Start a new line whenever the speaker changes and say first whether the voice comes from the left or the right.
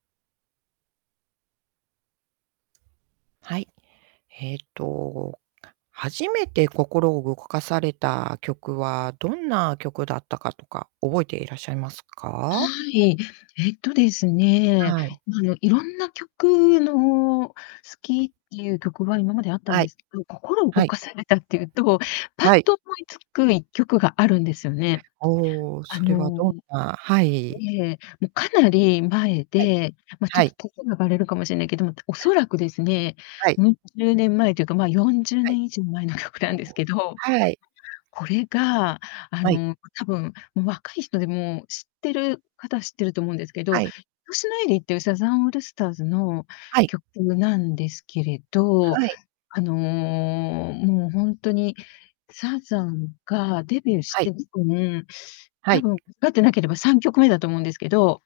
right: はい、えっと、初めて心を動かされた曲はどんな曲だったかとか覚えていらっしゃいます
left: は
right: か？
left: い。えっとですね、
right: はい。
left: あの色んな曲の好きっていう曲は今まであったん
right: は
left: で
right: い。
left: すけど、心を動
right: はい。
left: かされたっていうと、ぱっ
right: はい。
left: と思いつく1曲があるんですよね。
right: おお、
left: あ
right: それはどん
left: の
right: なはい。
left: ええ、もうかなり前
right: はい。
left: で、ま、ちょ
right: は
left: っと
right: い。
left: 年がばれるかもしれないけども、お
right: [unintelligible]
left: そらくですね、
right: はい。
left: うん十年前というか、まあ、よんじゅう
right: は
left: ね
right: い。
left: ん以上前の曲なんですけど。
right: はい。
left: これが、あ
right: はい。
left: の多分もう若い人でも知ってる方は知ってると思うんですけど、い
right: はい。
left: としのエリーっていうサザンオールスターズの
right: はい。
left: 曲なんですけれど、
right: はい。
left: あのもうほんとにサザンがデビューし
right: はい。
left: て [unintelligible]
right: は
left: 多
right: い。
left: 分、間違ってなければ3曲目だと思うんですけど